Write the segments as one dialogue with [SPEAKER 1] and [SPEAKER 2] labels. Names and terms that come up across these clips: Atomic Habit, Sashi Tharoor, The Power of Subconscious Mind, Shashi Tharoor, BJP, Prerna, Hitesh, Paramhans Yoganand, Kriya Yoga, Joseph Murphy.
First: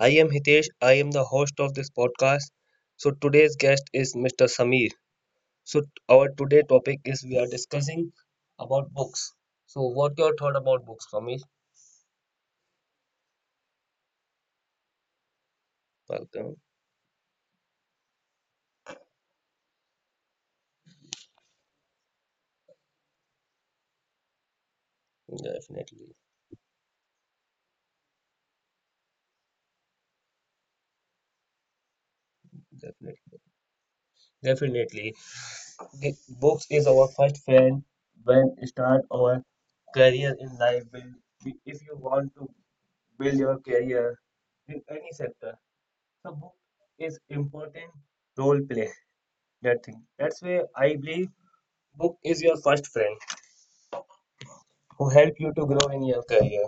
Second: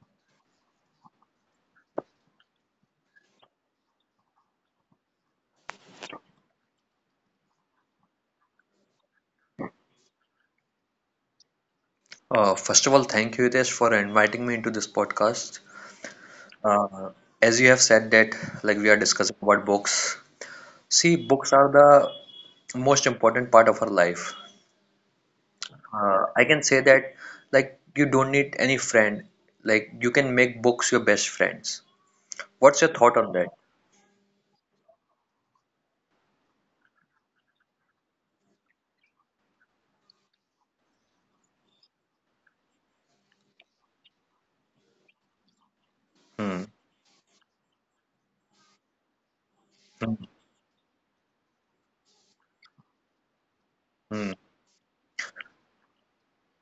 [SPEAKER 1] I am Hitesh. I am the host of this podcast. So today's guest is Mr. Sameer. So our today topic is we are discussing about books. So what your thought about books, Sameer?
[SPEAKER 2] First of all, thank you, Hitesh, for inviting me into this podcast.
[SPEAKER 1] Welcome.
[SPEAKER 2] Uh, as you have said that, like we are discussing about books. See, books are the most important part of our life.
[SPEAKER 1] Definitely,
[SPEAKER 2] I can say that, like you don't need any friend. Like you can make books your best friends. What's your thought on
[SPEAKER 1] definitely,
[SPEAKER 2] that?
[SPEAKER 1] definitely. The books is our first friend when start our career in life. If you want to build your career in any sector, the book
[SPEAKER 2] Hmm.
[SPEAKER 1] is important role play that thing.
[SPEAKER 2] Hmm.
[SPEAKER 1] That's why I believe book is your first friend
[SPEAKER 2] Hmm.
[SPEAKER 1] who help you to grow in your career.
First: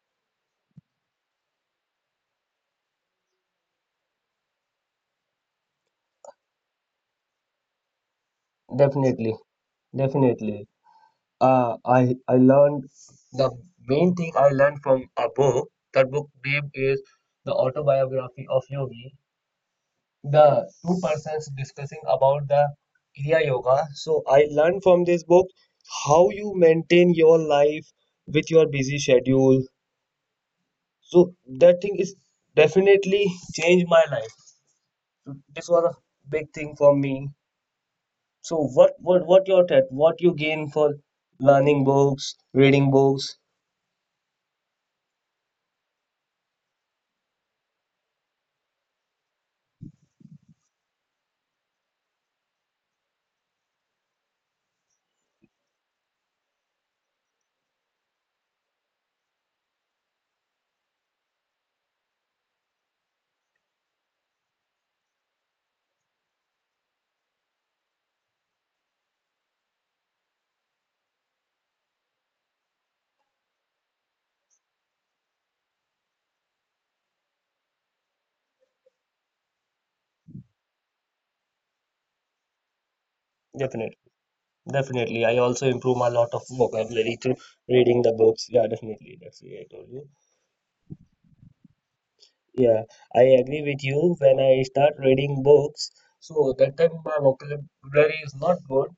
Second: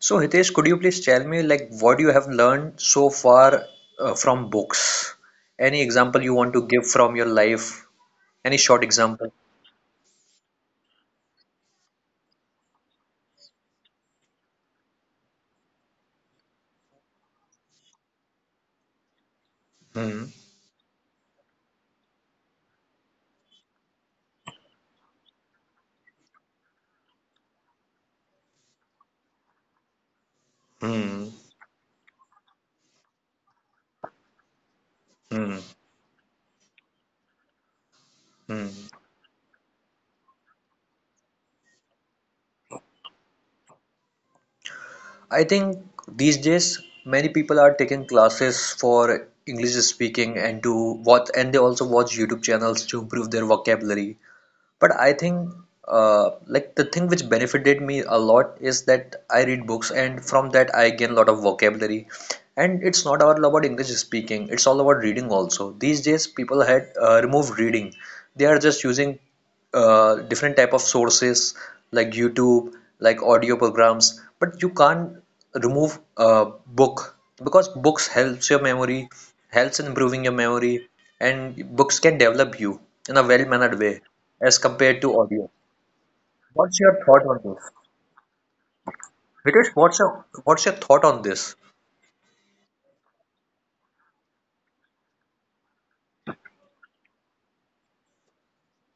[SPEAKER 2] So, Hitesh, could you please tell me, like, what you have learned so far from books? Any example you want to give from your life? Any short example?
[SPEAKER 1] Definitely, definitely. I learned the main thing I learned from a book. That book name is The Autobiography of Yogi.
[SPEAKER 2] Hmm.
[SPEAKER 1] The two persons discussing about the Kriya Yoga. So I learned from this book how you maintain your life with your busy schedule.
[SPEAKER 2] Hmm.
[SPEAKER 1] So that thing is definitely changed my life.
[SPEAKER 2] Hmm.
[SPEAKER 1] This was a big thing for me. So
[SPEAKER 2] Hmm.
[SPEAKER 1] what your take? What you gain for learning books, reading books?
[SPEAKER 2] I think these days many people are taking classes for English speaking and to watch and they also watch YouTube channels to improve their vocabulary. But I think like the thing which benefited me a lot is that I read books and from that I gain a lot of vocabulary. And it's not all about English speaking, it's all about reading also. These days people had removed reading. They are just using different type of sources like YouTube, like audio programs, but you can't remove a book because books helps your memory, helps in improving your memory, and books can develop you in a well-mannered
[SPEAKER 1] Definitely,
[SPEAKER 2] way as compared to
[SPEAKER 1] definitely. I
[SPEAKER 2] audio.
[SPEAKER 1] also improve a lot of
[SPEAKER 2] What's your
[SPEAKER 1] vocabulary
[SPEAKER 2] thought
[SPEAKER 1] through
[SPEAKER 2] on this?
[SPEAKER 1] reading the books. Yeah, definitely. That's what I
[SPEAKER 2] Because
[SPEAKER 1] told
[SPEAKER 2] what's
[SPEAKER 1] you.
[SPEAKER 2] your what's your thought on this?
[SPEAKER 1] Yeah, I agree with you. When I start reading books, so that time my vocabulary is not good.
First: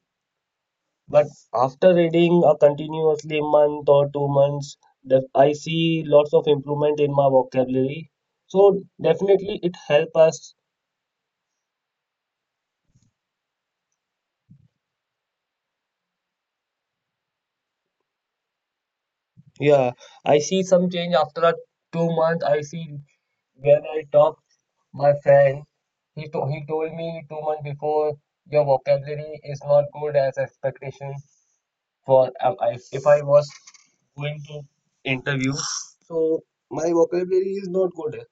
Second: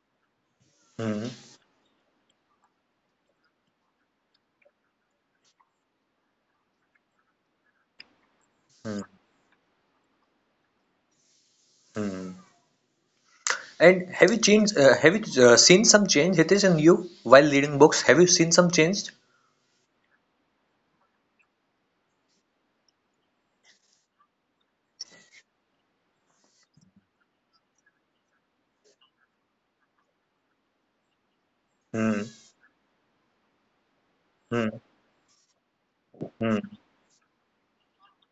[SPEAKER 2] Hmm,
[SPEAKER 1] But
[SPEAKER 2] hmm.
[SPEAKER 1] after reading a continuously month or 2 months, that I see lots of improvement in my vocabulary. So definitely it help us.
[SPEAKER 2] And have you changed? Have you seen some change, Hitesh, in you while reading books? Have you seen some change?
[SPEAKER 1] Yeah, I see some change after a 2 month. I see when I talk my friend, he told me 2 months before your vocabulary is not good as expectation
[SPEAKER 2] Hmm.
[SPEAKER 1] for if I was going to
[SPEAKER 2] Hmm.
[SPEAKER 1] interview. So
[SPEAKER 2] Hmm.
[SPEAKER 1] my vocabulary is not good.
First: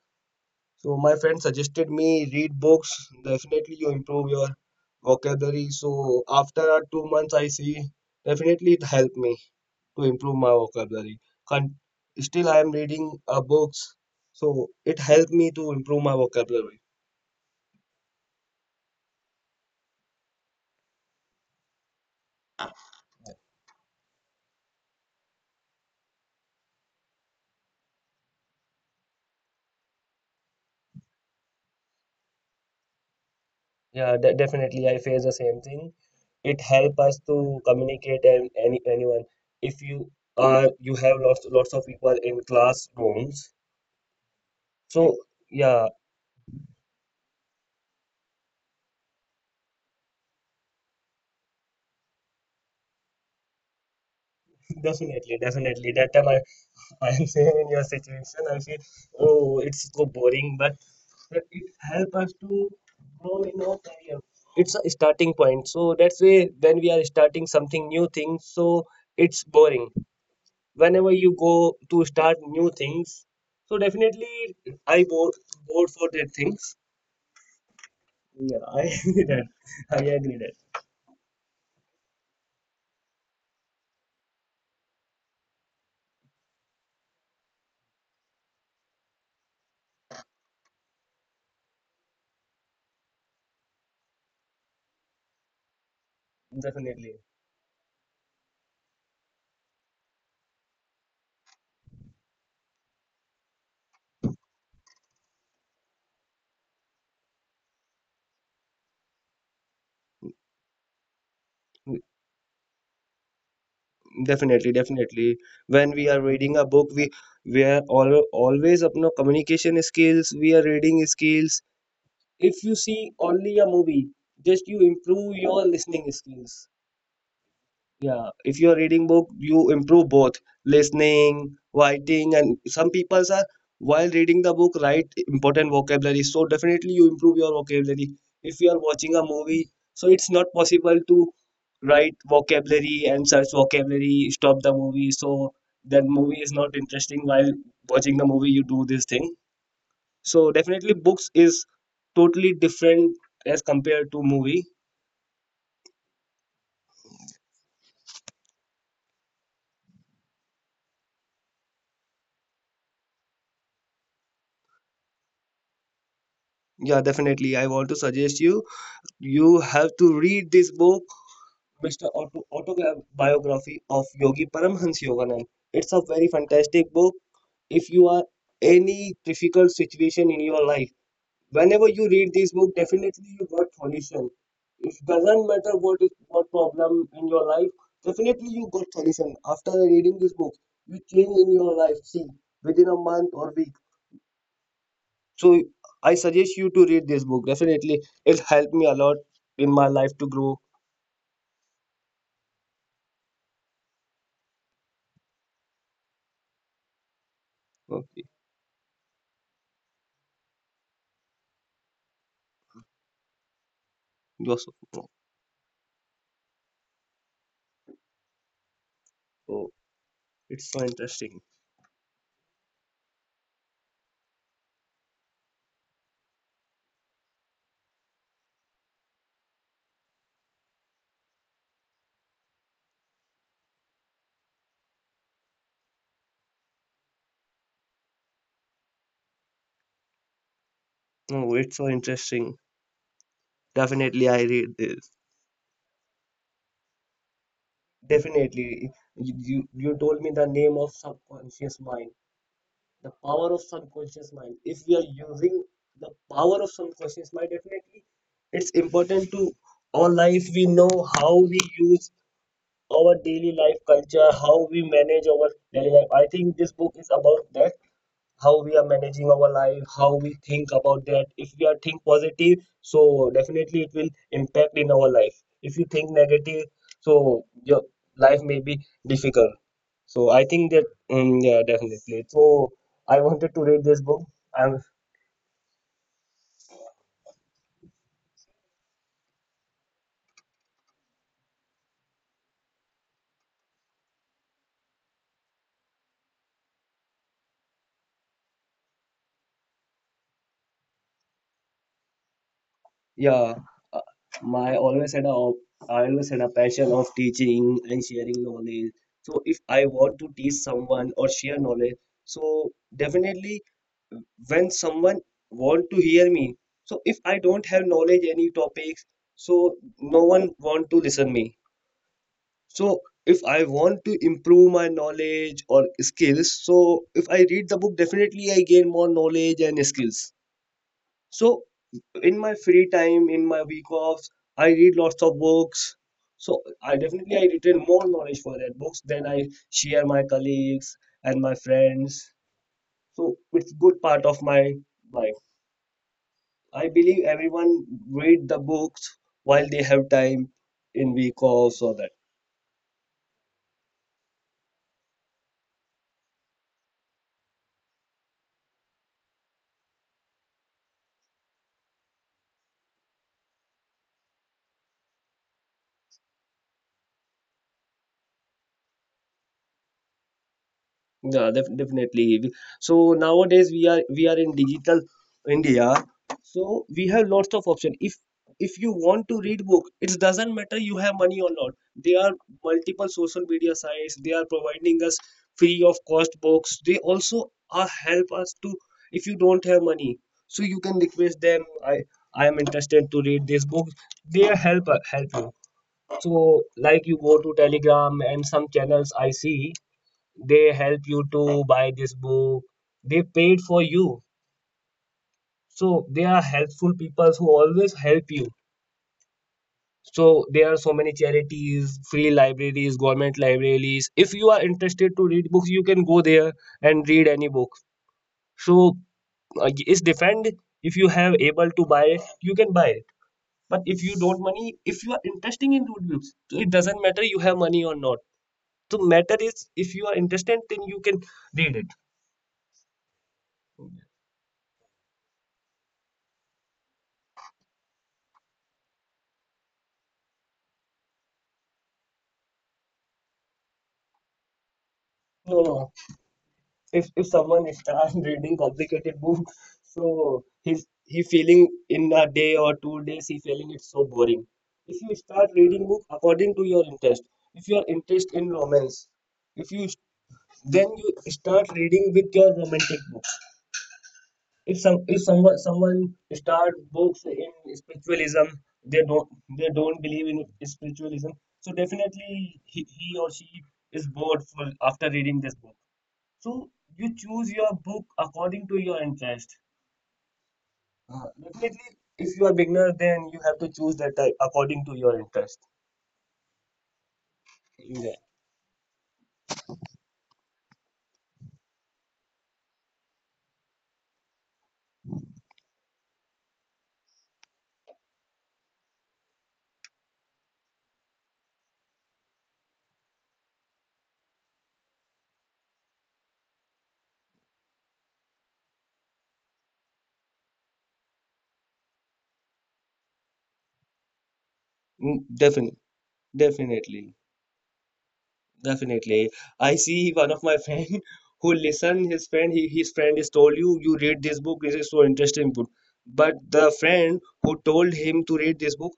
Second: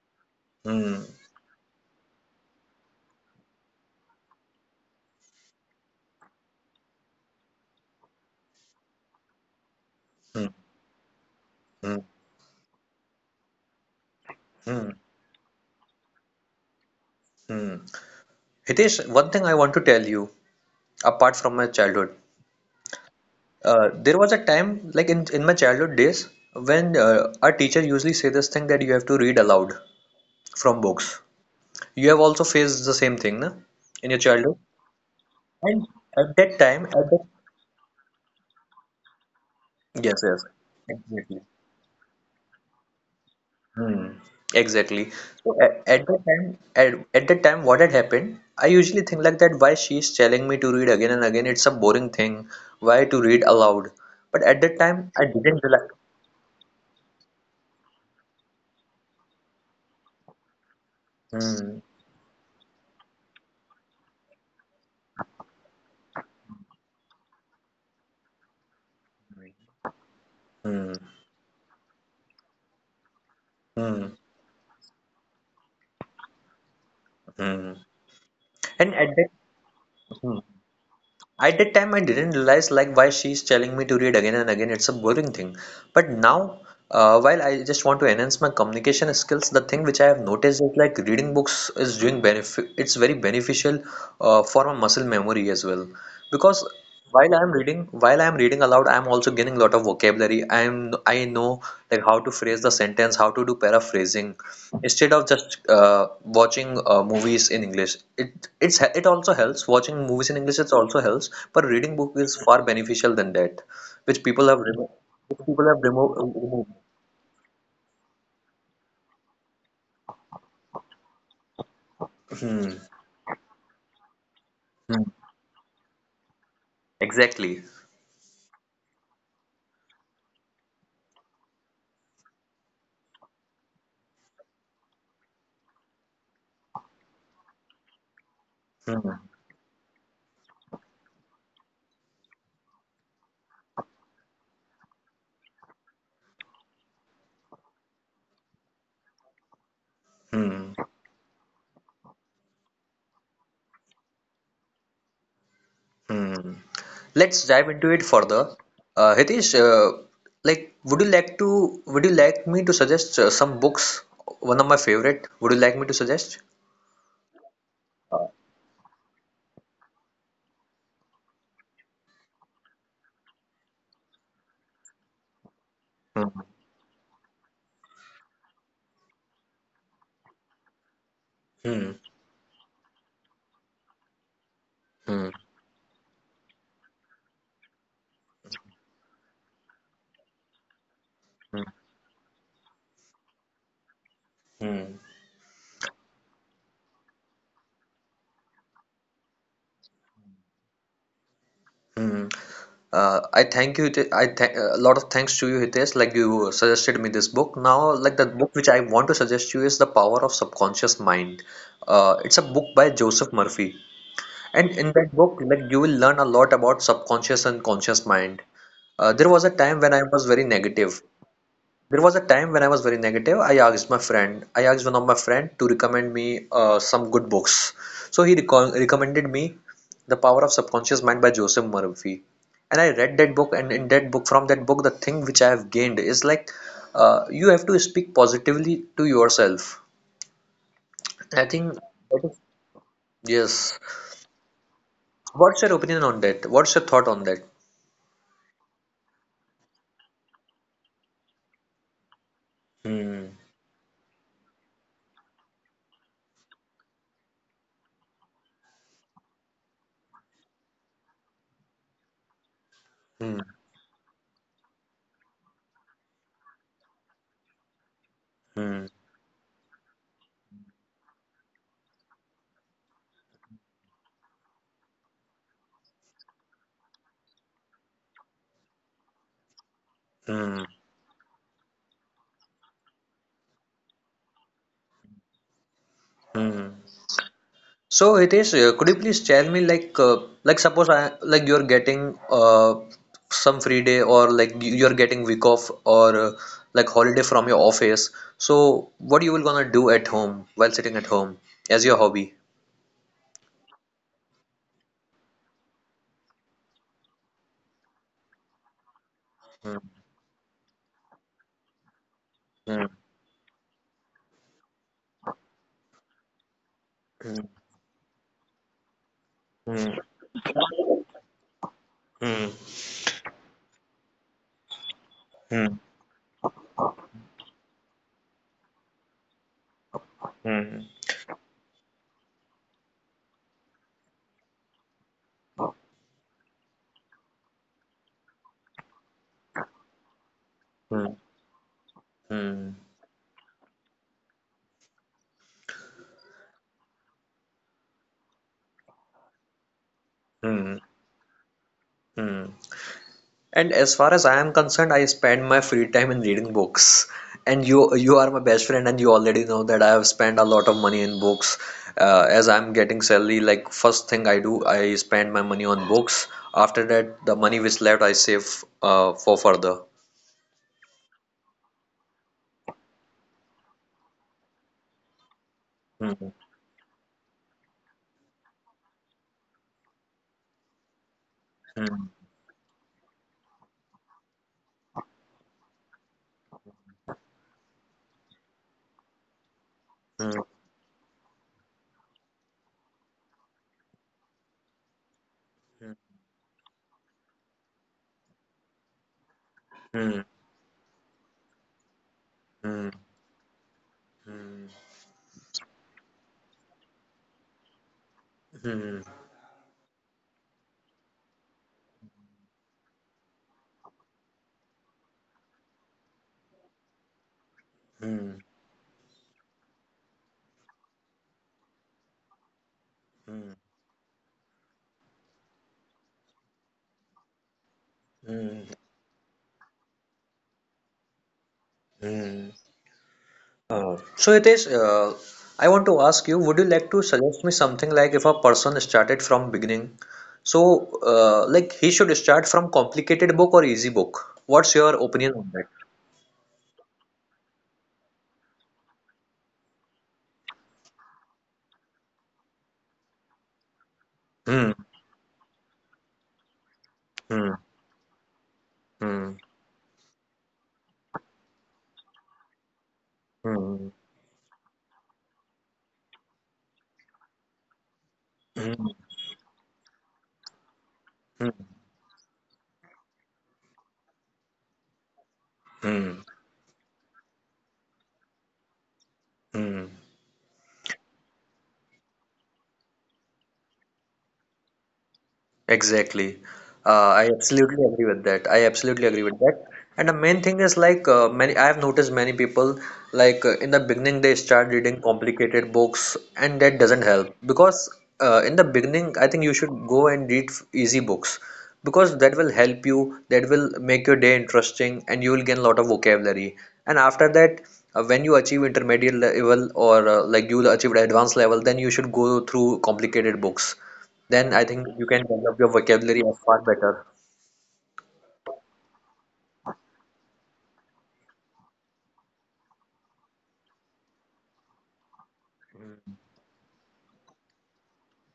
[SPEAKER 1] So
[SPEAKER 2] Hmm.
[SPEAKER 1] my friend suggested me read books. Definitely you improve your vocabulary. So after 2 months, I see definitely it helped me to improve my
[SPEAKER 2] Hmm.
[SPEAKER 1] vocabulary. Con-
[SPEAKER 2] Hmm.
[SPEAKER 1] still, I am reading books, so
[SPEAKER 2] Hmm.
[SPEAKER 1] it helped me to improve my vocabulary.
[SPEAKER 2] Hmm. Hitesh, one thing I want to tell you, apart from my childhood, there was a time, like in my childhood days, when our teacher usually say this thing that you have to read aloud from books. You have also faced the same thing, na? In
[SPEAKER 1] Yeah,
[SPEAKER 2] your
[SPEAKER 1] de-
[SPEAKER 2] childhood?
[SPEAKER 1] definitely I face the same
[SPEAKER 2] And
[SPEAKER 1] thing.
[SPEAKER 2] at that
[SPEAKER 1] It
[SPEAKER 2] time, at
[SPEAKER 1] help us
[SPEAKER 2] that
[SPEAKER 1] to communicate and anyone. If you
[SPEAKER 2] yes, yes,
[SPEAKER 1] uh you have
[SPEAKER 2] exactly.
[SPEAKER 1] lots of people in classrooms,
[SPEAKER 2] Exactly.
[SPEAKER 1] so
[SPEAKER 2] So at,
[SPEAKER 1] yeah,
[SPEAKER 2] at that time, at that time, what had happened? I usually think like that, why she's telling me to read again and again? It's a boring thing. Why to read aloud? But at that time, I
[SPEAKER 1] definitely,
[SPEAKER 2] didn't realize.
[SPEAKER 1] definitely. That time I am same in your situation, I feel, oh, it's so boring, but it
[SPEAKER 2] Hmm,
[SPEAKER 1] help us to grow in our career. It's a starting point. So that's why when we are starting something new thing, so it's boring.
[SPEAKER 2] hmm,
[SPEAKER 1] Whenever you go to start new things, so
[SPEAKER 2] hmm,
[SPEAKER 1] definitely I bored for that things.
[SPEAKER 2] hmm.
[SPEAKER 1] Yeah, I
[SPEAKER 2] And at
[SPEAKER 1] agree
[SPEAKER 2] that,
[SPEAKER 1] that. I agree
[SPEAKER 2] hmm.
[SPEAKER 1] that.
[SPEAKER 2] At that time, I didn't realize like why she's telling me to read again and again. It's a boring thing. But now, while I just want to enhance my communication skills, the thing which I have noticed is like reading books is doing benefit. It's very beneficial for my muscle memory as well. Because
[SPEAKER 1] Definitely.
[SPEAKER 2] while I'm reading aloud, I'm also gaining a lot of vocabulary. I know like how to phrase the sentence, how to do paraphrasing, instead of just watching movies in English. It also helps. Watching movies in English it also helps, but reading book is far beneficial than that, which people have
[SPEAKER 1] Definitely,
[SPEAKER 2] remo-
[SPEAKER 1] definitely.
[SPEAKER 2] which people have
[SPEAKER 1] When we
[SPEAKER 2] removed.
[SPEAKER 1] are reading a
[SPEAKER 2] Removed.
[SPEAKER 1] book, we are always अपना communication skills, we are reading skills. If
[SPEAKER 2] Hmm.
[SPEAKER 1] you see only a movie, just you
[SPEAKER 2] Hmm.
[SPEAKER 1] improve your listening skills.
[SPEAKER 2] Exactly.
[SPEAKER 1] Yeah, if you are reading book, you improve both listening, writing, and some people are while reading the book write important vocabulary. So definitely you improve your vocabulary. If you are
[SPEAKER 2] Hmm.
[SPEAKER 1] watching a movie, so it's not possible to write vocabulary and search vocabulary, stop the movie. So that movie is not interesting while watching the movie. You do this thing. So
[SPEAKER 2] Hmm.
[SPEAKER 1] definitely books is totally different as compared to movie.
[SPEAKER 2] Hmm. Let's dive into it further. Hitesh, like, would you like to? Would you like me to suggest some books? One of my favorite. Would you like me to suggest?
[SPEAKER 1] Yeah, definitely. I want to suggest you. You have to read this book, Mr. Autobiography of Yogi Paramhans Yoganand. It's a very
[SPEAKER 2] Hmm.
[SPEAKER 1] fantastic book. If you are any difficult situation in your life, whenever
[SPEAKER 2] Hmm.
[SPEAKER 1] you read this book, definitely you got solution. It
[SPEAKER 2] Hmm.
[SPEAKER 1] doesn't matter what problem in your life, definitely you got solution. After reading this book, you change in your life. See, within a month or week.
[SPEAKER 2] Hmm.
[SPEAKER 1] So I suggest you to read this book. Definitely, it helped me a lot in my life to grow.
[SPEAKER 2] Hmm. I thank you. I thank a lot of thanks to you, Hitesh. Like you suggested me this book. Now, like the book which I want to suggest you is The Power of Subconscious Mind. It's a book by Joseph Murphy, and
[SPEAKER 1] Joseph.
[SPEAKER 2] in
[SPEAKER 1] No.
[SPEAKER 2] that book, like you will learn a lot about subconscious and conscious mind. There was a
[SPEAKER 1] Oh,
[SPEAKER 2] time when I was very
[SPEAKER 1] it's so
[SPEAKER 2] negative.
[SPEAKER 1] interesting.
[SPEAKER 2] There was a time when I was very negative. I asked my friend, I asked one of my friend to recommend me some good books. So recommended me The Power of Subconscious Mind by Joseph Murphy. And I read that book, and in that book, from that book, the thing which I have gained is like you have to speak positively to yourself. I
[SPEAKER 1] No,
[SPEAKER 2] think,
[SPEAKER 1] it's so interesting.
[SPEAKER 2] yes.
[SPEAKER 1] Definitely, I read this.
[SPEAKER 2] What's your opinion on that? What's your thought on that?
[SPEAKER 1] Definitely, you told me the name of subconscious mind, the
[SPEAKER 2] Hmm.
[SPEAKER 1] power of subconscious mind. If we are using the power of subconscious mind, definitely, it's important to our life. We know how we use our
[SPEAKER 2] Hmm.
[SPEAKER 1] daily life culture, how we manage our daily life. I think this book is about that, how we are
[SPEAKER 2] Hmm.
[SPEAKER 1] managing our life, how we think about that. If we are think positive, so definitely it will impact in our life. If you think negative, so your life may be difficult. So I
[SPEAKER 2] Hmm.
[SPEAKER 1] think that, mm, yeah, definitely. So I wanted to read this book. I'm
[SPEAKER 2] Hmm. So Hitesh, could you please tell me like suppose I like you're getting some free day or like you're getting week off or like holiday from your office. So what you will gonna do at home while sitting at home as your hobby?
[SPEAKER 1] Yeah. Uh, my always had a i always had a passion of teaching and sharing knowledge. So if
[SPEAKER 2] Hmm,
[SPEAKER 1] I want to teach someone or share knowledge, so
[SPEAKER 2] hmm,
[SPEAKER 1] definitely, when someone want to hear me, so if I
[SPEAKER 2] hmm,
[SPEAKER 1] don't have knowledge any topics, so no one want to listen me.
[SPEAKER 2] hmm,
[SPEAKER 1] So if I want to improve my knowledge or
[SPEAKER 2] hmm,
[SPEAKER 1] skills, so if I read the book, definitely I gain more knowledge and skills.
[SPEAKER 2] hmm,
[SPEAKER 1] So in my free time, in my week offs, I read lots of books, so I definitely I retain more knowledge for that books. Then I share my colleagues and
[SPEAKER 2] hmm,
[SPEAKER 1] my
[SPEAKER 2] hmm,
[SPEAKER 1] friends,
[SPEAKER 2] hmm,
[SPEAKER 1] so it's good part of my life. I believe everyone read the books while they have time in
[SPEAKER 2] hmm,
[SPEAKER 1] week offs or that.
[SPEAKER 2] hmm. And as far as I am concerned, I spend my free time in reading books. And you are my best friend, and you already know that I have spent a lot of money in books. As I'm getting salary, like first thing I do, I spend my money on books. After that, the money which left, I save for further.
[SPEAKER 1] Yeah, definitely. So nowadays we are in digital India, so
[SPEAKER 2] Hmm,
[SPEAKER 1] we have lots of option. If you want to read book, it doesn't matter you have money or not. There are
[SPEAKER 2] hmm,
[SPEAKER 1] multiple social media sites. They are providing us free of cost books. They also are help us to, if you don't have money, so you can
[SPEAKER 2] hmm,
[SPEAKER 1] request them. I am interested to read this book. They help you. So like you go to Telegram and some channels I see they
[SPEAKER 2] hmm,
[SPEAKER 1] help you to buy this book. They
[SPEAKER 2] hmm, hmm,
[SPEAKER 1] paid for you. So they are helpful people who always help you.
[SPEAKER 2] hmm, hmm,
[SPEAKER 1] So there are so many charities, free libraries, government libraries. If you are interested to read books, you can go there and read any book. So
[SPEAKER 2] hmm,
[SPEAKER 1] it's defend. If you have able to buy it, you can buy it. But if you
[SPEAKER 2] hmm,
[SPEAKER 1] don't money, if you are interested in good books, so it doesn't matter you have money or not. So
[SPEAKER 2] hmm.
[SPEAKER 1] matter is, if you are interested, then you can read it.
[SPEAKER 2] Hmm. So it is. I want to ask you, would you like to suggest me something like if a person started from beginning? So, like he should start from complicated book or easy book? What's your
[SPEAKER 1] No, no.
[SPEAKER 2] opinion on that?
[SPEAKER 1] If someone starts reading complicated book, so he feeling in a day or 2 days he feeling it's so boring. If you
[SPEAKER 2] Hmm.
[SPEAKER 1] start reading book according to your interest, if you are
[SPEAKER 2] Hmm.
[SPEAKER 1] interest in romance, if you
[SPEAKER 2] Hmm.
[SPEAKER 1] then you start reading with your romantic book.
[SPEAKER 2] Hmm.
[SPEAKER 1] If someone start books in spiritualism, they don't
[SPEAKER 2] Hmm.
[SPEAKER 1] they don't believe in spiritualism. So
[SPEAKER 2] Hmm.
[SPEAKER 1] definitely he or she is bored for after reading this book. So
[SPEAKER 2] Hmm.
[SPEAKER 1] you choose your book according to your interest.
[SPEAKER 2] Hmm.
[SPEAKER 1] Uh, Definitely, if you are beginner, then you have to choose that type according to your interest.
[SPEAKER 2] Exactly. Uh, I
[SPEAKER 1] Yeah,
[SPEAKER 2] absolutely agree with that. I absolutely agree with that. And the main thing is like many I have noticed many people like in the beginning they start reading complicated books and that doesn't help because in the beginning I think you should go and read easy books because that will help you that will make your day interesting and you will gain a lot of vocabulary and after that when you achieve intermediate level or like you achieved advanced level then you should go through complicated books then I think you
[SPEAKER 1] Definitely,
[SPEAKER 2] can develop your vocabulary
[SPEAKER 1] definitely,
[SPEAKER 2] far better.
[SPEAKER 1] definitely. I see one of my friend who listened. His friend, his friend is told you, read this book. This is so interesting book. But the friend who told him to read this book,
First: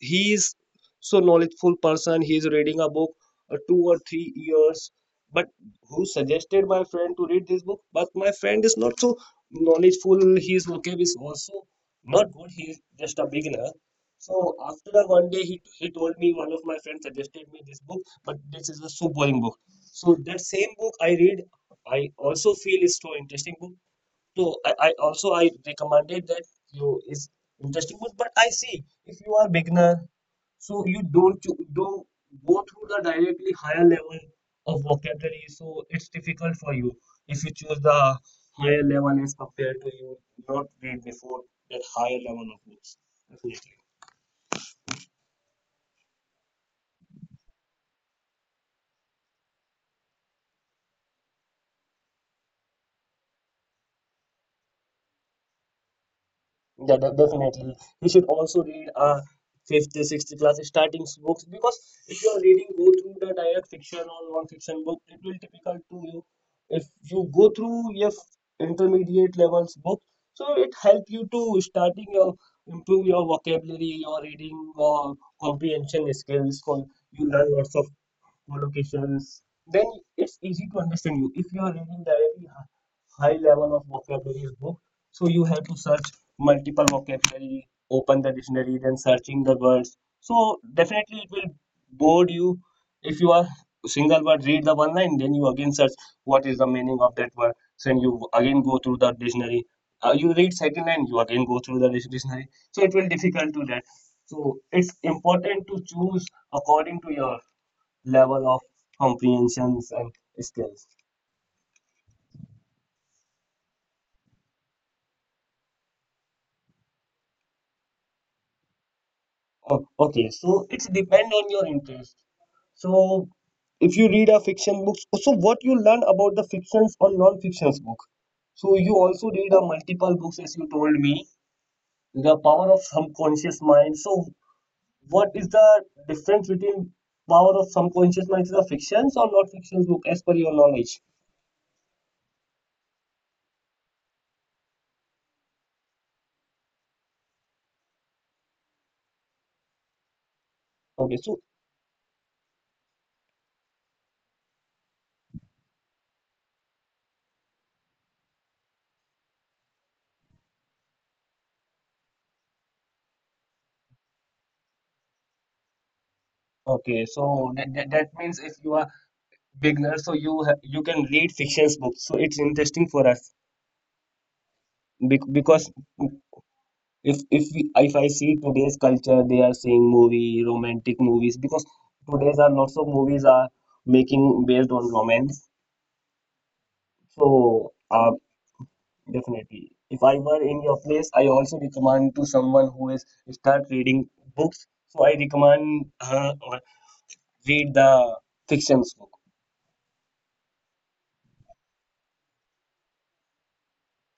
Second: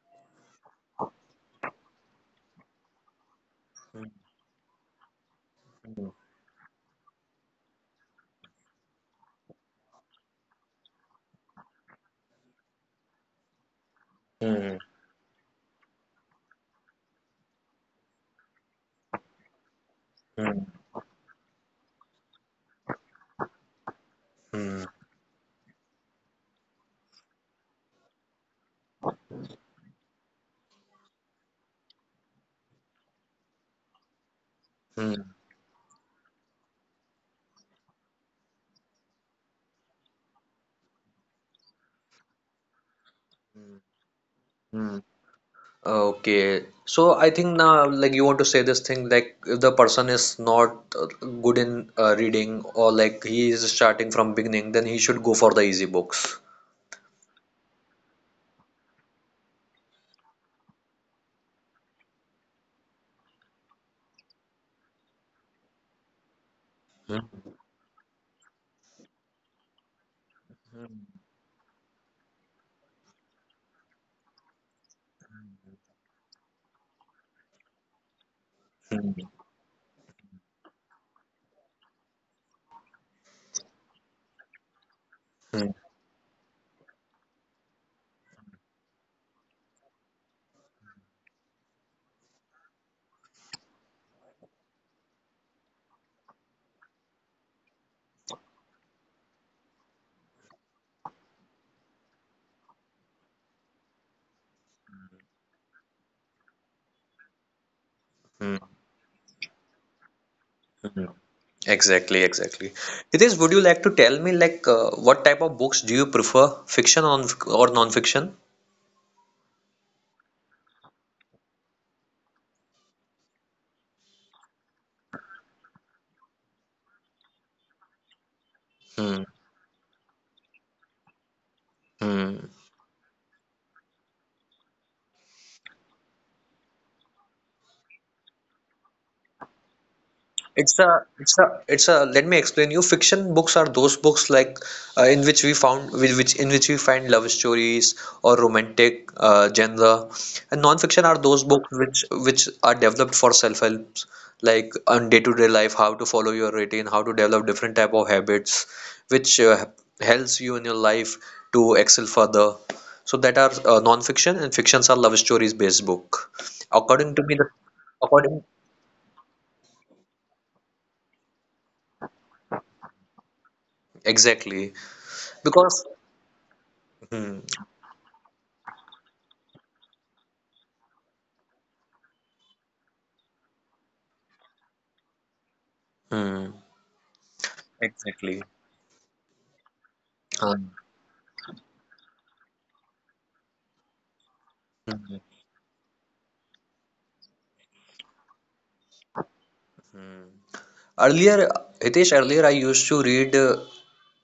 [SPEAKER 1] he is so knowledgeful person. He is reading a book 2 or 3 years, but who suggested my friend to read this book. But my friend is not so knowledgeful. His vocab is also not good. He is just a beginner. So
[SPEAKER 2] Hmm.
[SPEAKER 1] after one day he told me one of my friends suggested me this book. But this is a so boring book. So that
[SPEAKER 2] Hmm.
[SPEAKER 1] same book I read, I also feel is so interesting book. So
[SPEAKER 2] Hmm,
[SPEAKER 1] I also I recommended that you is interesting book. But I see if you are beginner, so you don't go through the directly higher level of
[SPEAKER 2] hmm,
[SPEAKER 1] vocabulary, so it's difficult for you. If you choose the higher level as compared to you, not read before that higher level of books. Definitely.
[SPEAKER 2] hmm. Okay. So I think now, like you want to say this thing, like if the person is not good in reading or like he is starting from beginning, then he should go for the easy books.
[SPEAKER 1] Yeah, definitely. You should also read fifth, sixth class starting books because if you are reading go through the direct fiction or non-fiction book, it will difficult to you. If you
[SPEAKER 2] Hmm,
[SPEAKER 1] go through your intermediate levels book, so it help you to starting your improve your vocabulary, your reading, or comprehension skills. You learn lots of
[SPEAKER 2] hmm,
[SPEAKER 1] collocations. Then it's easy to understand you if you are reading directly high level of vocabularies book. So you have
[SPEAKER 2] hmm,
[SPEAKER 1] to search multiple vocabulary, open the dictionary, then searching the words. So definitely it will bore you if you are single word read the one line, then you again search what is the meaning of that word. So then you again go through the dictionary. You read second line, you again go through the dictionary. So it will difficult to that. So it's important to choose according to your level of
[SPEAKER 2] hmm,
[SPEAKER 1] comprehensions and skills.
[SPEAKER 2] hmm. Exactly, exactly. Hitesh, would you like to tell me like what type of books do you prefer, fiction on or non-fiction?
[SPEAKER 1] Oh, okay, so it's depend on your interest. So if you read a fiction books, so what you learn about the fictions or non-fictions book. So you
[SPEAKER 2] Hmm,
[SPEAKER 1] also read a multiple books as you told me,
[SPEAKER 2] hmm.
[SPEAKER 1] the power of subconscious mind. So what is the difference between power of subconscious mind is the fictions or non-fictions book as per your
[SPEAKER 2] It's a,
[SPEAKER 1] knowledge?
[SPEAKER 2] it's a, it's a. Let me explain you. Fiction books are those books like in which we found, with which in which we find love stories or romantic genre, and non-fiction are
[SPEAKER 1] Okay,
[SPEAKER 2] those
[SPEAKER 1] so
[SPEAKER 2] books which are developed for self-help, like on day-to-day life, how to follow your routine, how to develop different type of habits, which helps you in your life to excel further. So that are non-fiction and fictions are love stories based book.
[SPEAKER 1] okay,
[SPEAKER 2] According to me, the
[SPEAKER 1] so that means
[SPEAKER 2] according
[SPEAKER 1] if you are beginner, so you can read fictions books. So it's interesting for us
[SPEAKER 2] exactly
[SPEAKER 1] because
[SPEAKER 2] because
[SPEAKER 1] if
[SPEAKER 2] hmm.
[SPEAKER 1] if we if I see today's culture, they are seeing movie, romantic movies because today's are lots of movies are making based on romance.
[SPEAKER 2] Hmm.
[SPEAKER 1] So
[SPEAKER 2] Exactly.
[SPEAKER 1] definitely, if I were in
[SPEAKER 2] Um,
[SPEAKER 1] your place, I also recommend to someone who is start reading books. So I
[SPEAKER 2] mhm.
[SPEAKER 1] recommend her or read the fictions book.
[SPEAKER 2] Earlier, Hitesh, earlier I used to read uh,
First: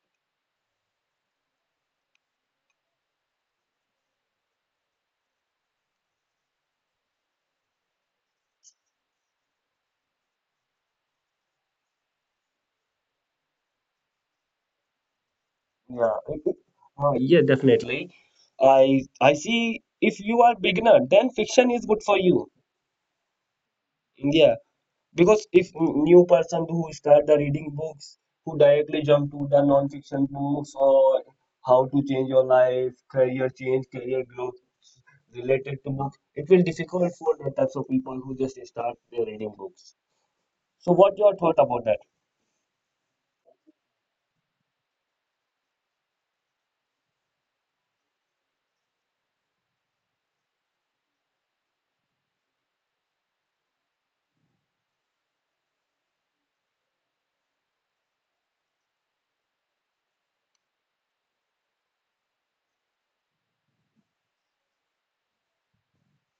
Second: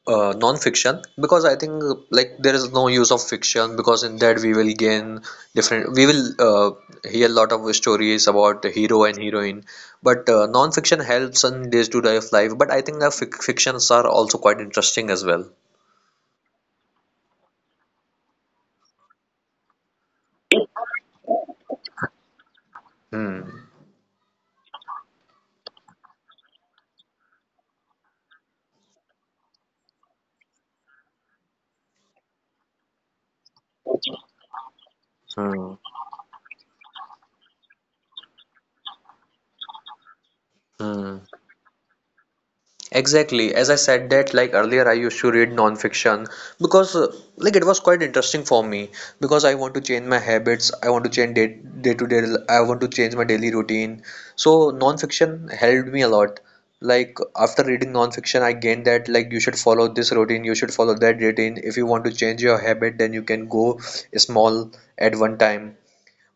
[SPEAKER 2] uh, non-fiction because I think like there is no use of fiction because in that we will gain different we will hear a lot of stories about the hero and heroine but non-fiction helps in days to day of life but I think the fictions are also quite interesting as well.
[SPEAKER 1] Yeah, it- it- yeah, definitely. I see. If you are beginner, then fiction is good for you.
[SPEAKER 2] Hmm.
[SPEAKER 1] Yeah, because if n- new person who start the reading books, who directly jump to the non-fiction books or how to change your life, career change, career growth
[SPEAKER 2] Hmm.
[SPEAKER 1] related to books, it will difficult for the types of people who just start their reading books. So, what
[SPEAKER 2] Hmm.
[SPEAKER 1] your thought about that?
[SPEAKER 2] Exactly. As I said that like earlier I used to read non-fiction because like it was quite interesting for me because I want to change my habits, I want to change day day to day I want to change my daily routine. So non-fiction helped me a lot. Like after reading non-fiction I gained that like you should follow this routine, you should follow that routine. If you want to change your habit then you can go small at one time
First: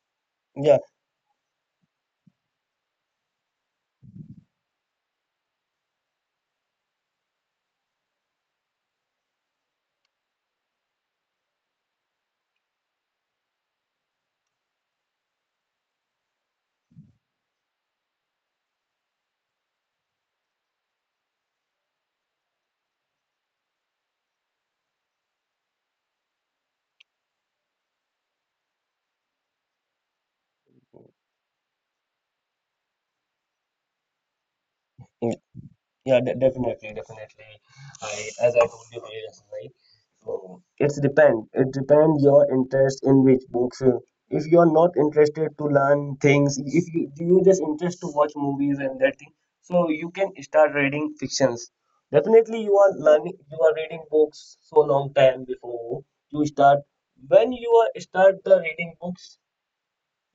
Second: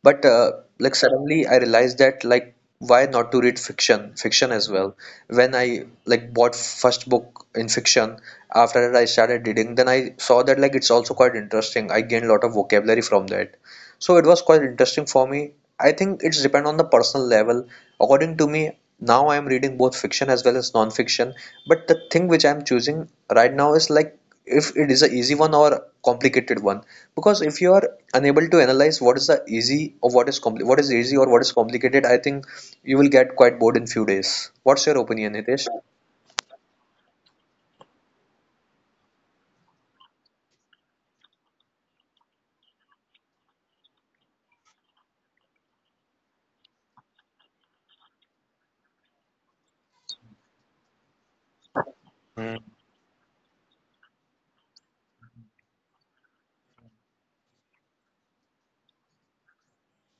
[SPEAKER 2] but
[SPEAKER 1] Yeah,
[SPEAKER 2] like suddenly I realized that like why not to read fiction as well. When I like bought first book in fiction, after that I started reading, then I saw that like it's also quite interesting. I gained a lot of vocabulary from that. So it was quite interesting for me. I think it's depend on the personal level. According to me, now I am reading both fiction as well as non-fiction. But the thing which I am choosing right now is like if it is a easy one or complicated one. Because if you are unable to analyze what is the easy or what is easy or what is complicated, I think you will get quite bored in few days. What's your opinion, Hitesh?
[SPEAKER 1] Definitely. I, as I told you earlier, right? So it's depend. It depends your interest in which books. If you are not interested to learn things, if you you just interest to watch movies and that thing, so you can start reading fictions. Definitely, you are learning. You are reading books so long time before you start. When you are start the reading books,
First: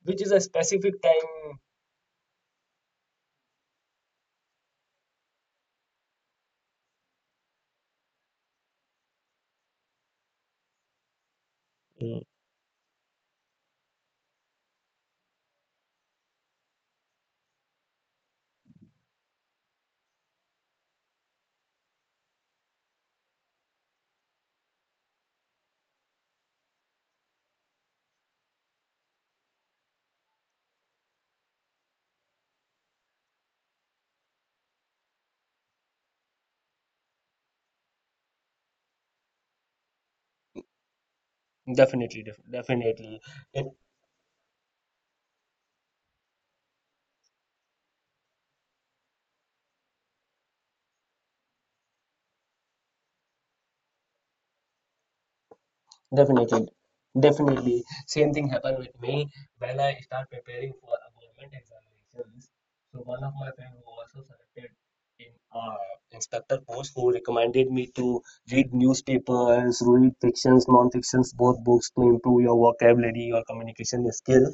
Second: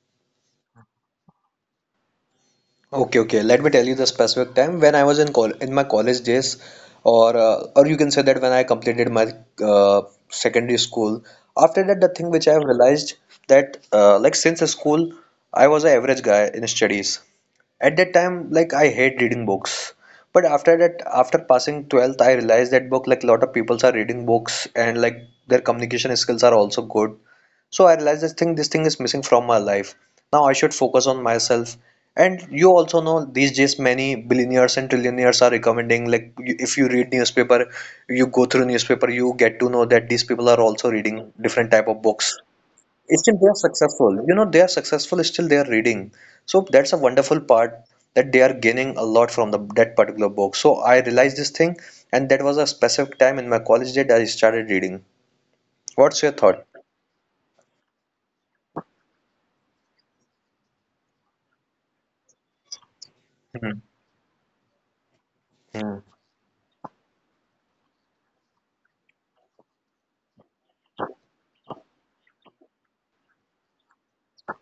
[SPEAKER 1] which is a specific time.
[SPEAKER 2] Okay, okay. Let me tell you the specific time when I was in my college days, or you can say that when I completed my uh, secondary school. After that, the
[SPEAKER 1] Mm.
[SPEAKER 2] thing which I have realized that like since school, I was an average guy in studies. At that time, like I hate reading books. But after that, after passing 12th, I realized that book like a lot of people are reading books and like their communication skills are also good. So I realized this thing is missing from my life. Now I should focus on myself. And you also know these days many billionaires and trillionaires are recommending like if you read newspaper, you go through newspaper, you get to know that these people are also reading different type of books.
[SPEAKER 1] Definitely.
[SPEAKER 2] Still they are
[SPEAKER 1] In
[SPEAKER 2] successful, they are successful. Still they are reading, so that's a wonderful part, that they are gaining a lot from the that particular book. So I realized this thing, and that was a specific time in my college that I started reading. What's your thought?
[SPEAKER 1] definitely, definitely. Same thing happened with me when I start preparing for a government examinations. So one of my
[SPEAKER 2] Hmm.
[SPEAKER 1] friend who also selected in uh,
[SPEAKER 2] Hmm.
[SPEAKER 1] inspector post who recommended me to read newspapers, read fictions, non-fictions, both books to improve your vocabulary, your communication skill.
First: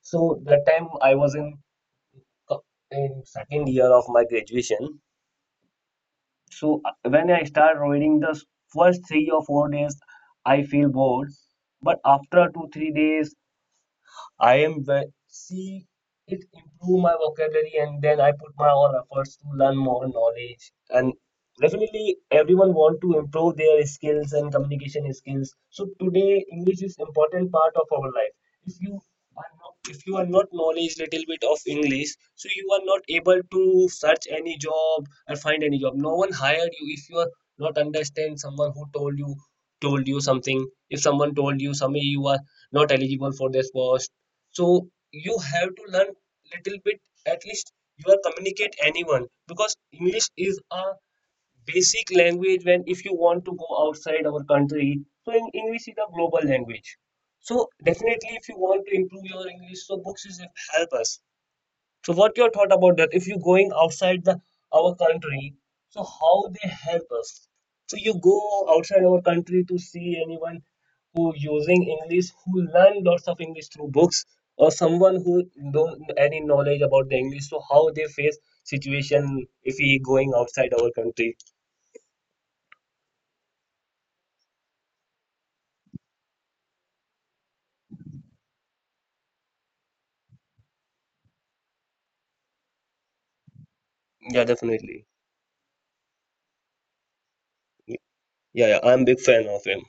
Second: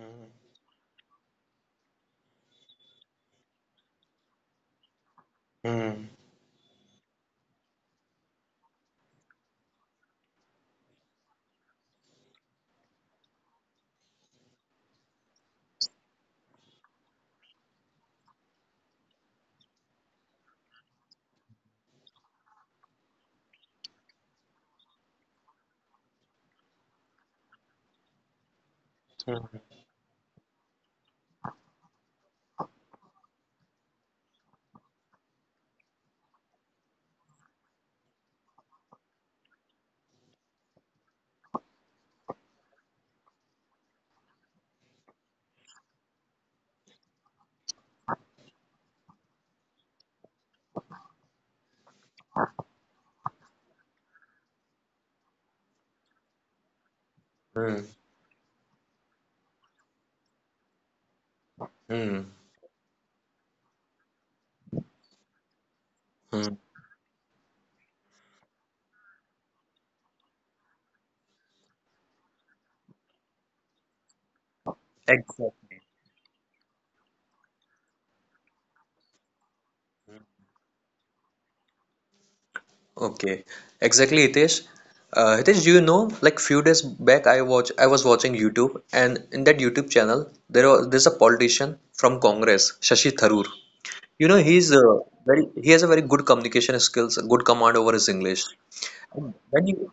[SPEAKER 1] So that time I was in co- in second year of my graduation.
[SPEAKER 2] Hmm.
[SPEAKER 1] So when I start reading the first 3 or 4 days, I feel bored. But after two, 3 days, see it improve my vocabulary and then I put my all efforts to learn more knowledge. And definitely everyone want to improve their skills and communication skills. So today English is important part of our life. If you are
[SPEAKER 2] Hmm.
[SPEAKER 1] not if you are not knowledge little bit of English, so you are not able to search any job or find any job. No one hired you if you are not understand someone who told you something. If someone told you something you are not eligible for this post so you have to learn little bit at least you are communicate anyone because English is a basic language when if you want to go outside our country so in English is a global language so
[SPEAKER 2] Hmm.
[SPEAKER 1] definitely if you want to improve your English so books is help us. So
[SPEAKER 2] Hmm.
[SPEAKER 1] what your thought about that? If you're going outside the our country, so how
[SPEAKER 2] Hmm.
[SPEAKER 1] they help us? So you go outside our country to see anyone who using English, who learn lots of English through books, or someone who
[SPEAKER 2] Exactly.
[SPEAKER 1] don't any knowledge about the English. So how they face situation if he going outside our country?
[SPEAKER 2] Okay. Exactly, Hitesh. Hitesh, do you know, like few days back, I was watching YouTube, and in that YouTube channel, there's a politician from Congress, Shashi Tharoor. You know,
[SPEAKER 1] Yeah, definitely.
[SPEAKER 2] he has a very good communication skills, a good command over his English.
[SPEAKER 1] Yeah, yeah, I'm big
[SPEAKER 2] And
[SPEAKER 1] fan
[SPEAKER 2] When
[SPEAKER 1] of
[SPEAKER 2] he,
[SPEAKER 1] him.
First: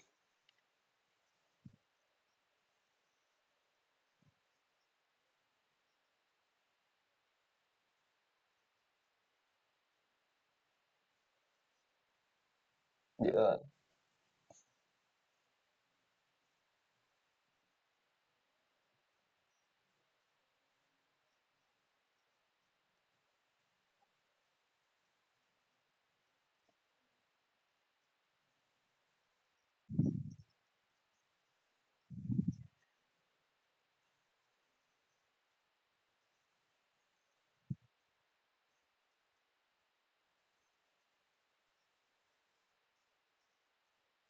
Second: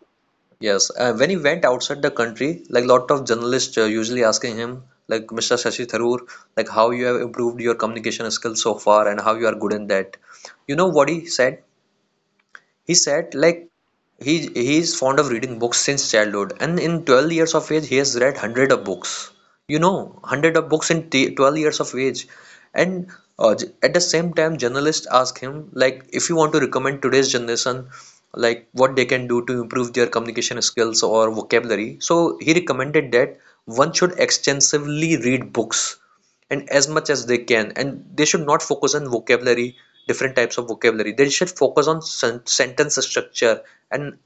[SPEAKER 2] yes, uh, when he went outside the country, like lot of journalists usually asking him, like Mr. Shashi Tharoor, like how you have improved your communication skills so far and how you are good in that. You know what he said? He said,
[SPEAKER 1] Yeah,
[SPEAKER 2] like, he is fond of reading books since childhood, and in 12 years of age, he has read 100 of books. You know, 100 of books in t 12 years of age. And at the same time, journalists ask him, like, if you want to recommend today's generation, like, what they can do to improve their communication skills or vocabulary. So he recommended that one should extensively read books and as much as they can, and they should not focus on vocabulary, different types of vocabulary. They should focus on sentence structure, and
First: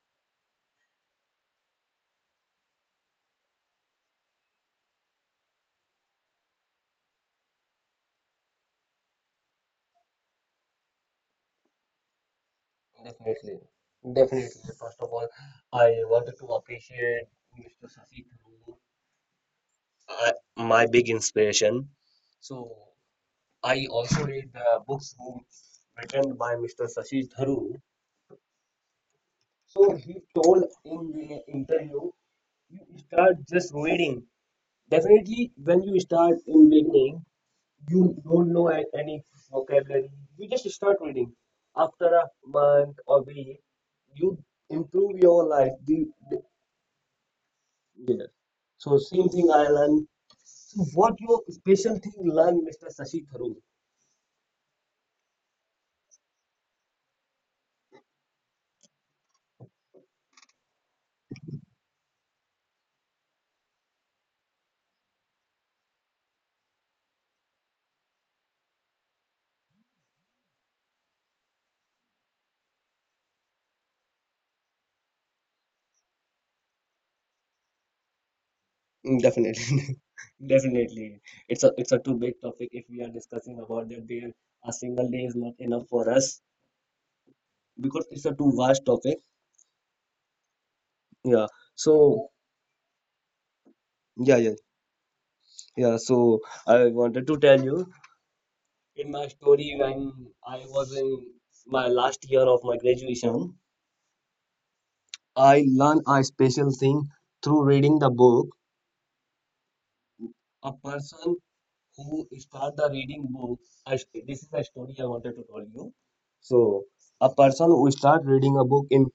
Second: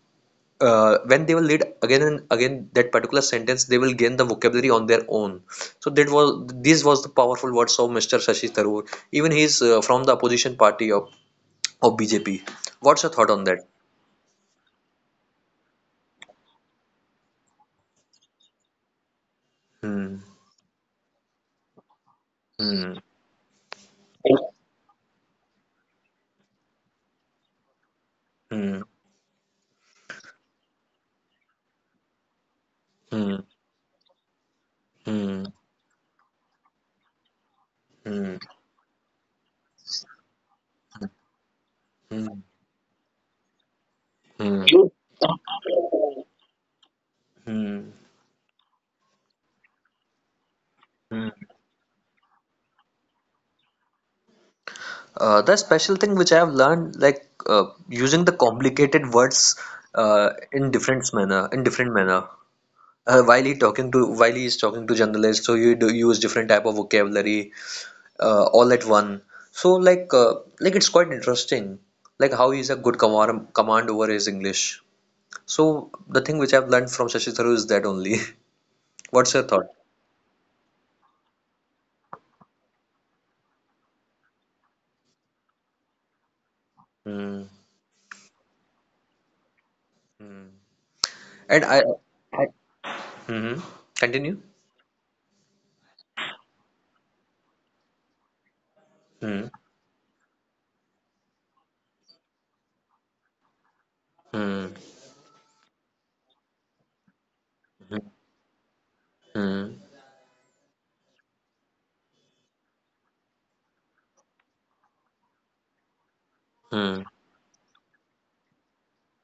[SPEAKER 2] when they will read again and again that particular sentence, they will gain the vocabulary on their own. So that was this was the powerful words of Mr. Shashi Tharoor. Even he is from the opposition party of BJP. What's your thought on
[SPEAKER 1] definitely.
[SPEAKER 2] that?
[SPEAKER 1] Definitely. First of all, I wanted to appreciate Mr. Sasi Tharoor,
[SPEAKER 2] Hmm.
[SPEAKER 1] I, my big inspiration. So
[SPEAKER 2] Hmm.
[SPEAKER 1] I also read the books written by Mr. Sashi Tharoor.
[SPEAKER 2] Hmm.
[SPEAKER 1] So he told in the interview, you
[SPEAKER 2] Hmm.
[SPEAKER 1] start just reading.
[SPEAKER 2] Hmm.
[SPEAKER 1] Definitely, when you start in beginning, you
[SPEAKER 2] Hmm.
[SPEAKER 1] don't any vocabulary. You just start reading. After a
[SPEAKER 2] Hmm.
[SPEAKER 1] month or week, you
[SPEAKER 2] Hmm.
[SPEAKER 1] improve your life.
[SPEAKER 2] Hmm.
[SPEAKER 1] Yeah. So same thing I learned. So what your special thing learn, Mr. Sashi Tharoor?
[SPEAKER 2] The special thing which I have learned, like using the complicated words in different manner, in different manner. While he talking to while he is talking to journalists, so you do use different type of vocabulary all at one. So like it's quite interesting, like how he's a good command over his English. So the thing which I've learned from Shashi Tharoor is that only.
[SPEAKER 1] Mm.
[SPEAKER 2] What's your thought?
[SPEAKER 1] Definitely, definitely. It's a too big topic if we are discussing about that there a single day is not enough for us
[SPEAKER 2] Hmm.
[SPEAKER 1] because it's a too vast topic.
[SPEAKER 2] Hmm.
[SPEAKER 1] Yeah.
[SPEAKER 2] And I,
[SPEAKER 1] So
[SPEAKER 2] I hmm.
[SPEAKER 1] yeah,
[SPEAKER 2] Continue.
[SPEAKER 1] yeah, yeah. So I wanted to tell you in my
[SPEAKER 2] Hmm.
[SPEAKER 1] story when I was in my last year of my graduation,
[SPEAKER 2] Hmm.
[SPEAKER 1] I learned a special thing through
[SPEAKER 2] Hmm.
[SPEAKER 1] reading the book,
[SPEAKER 2] Hmm.
[SPEAKER 1] a person who start the reading book. This is a story I wanted to tell you. So,
[SPEAKER 2] Hmm.
[SPEAKER 1] a person who start reading a book in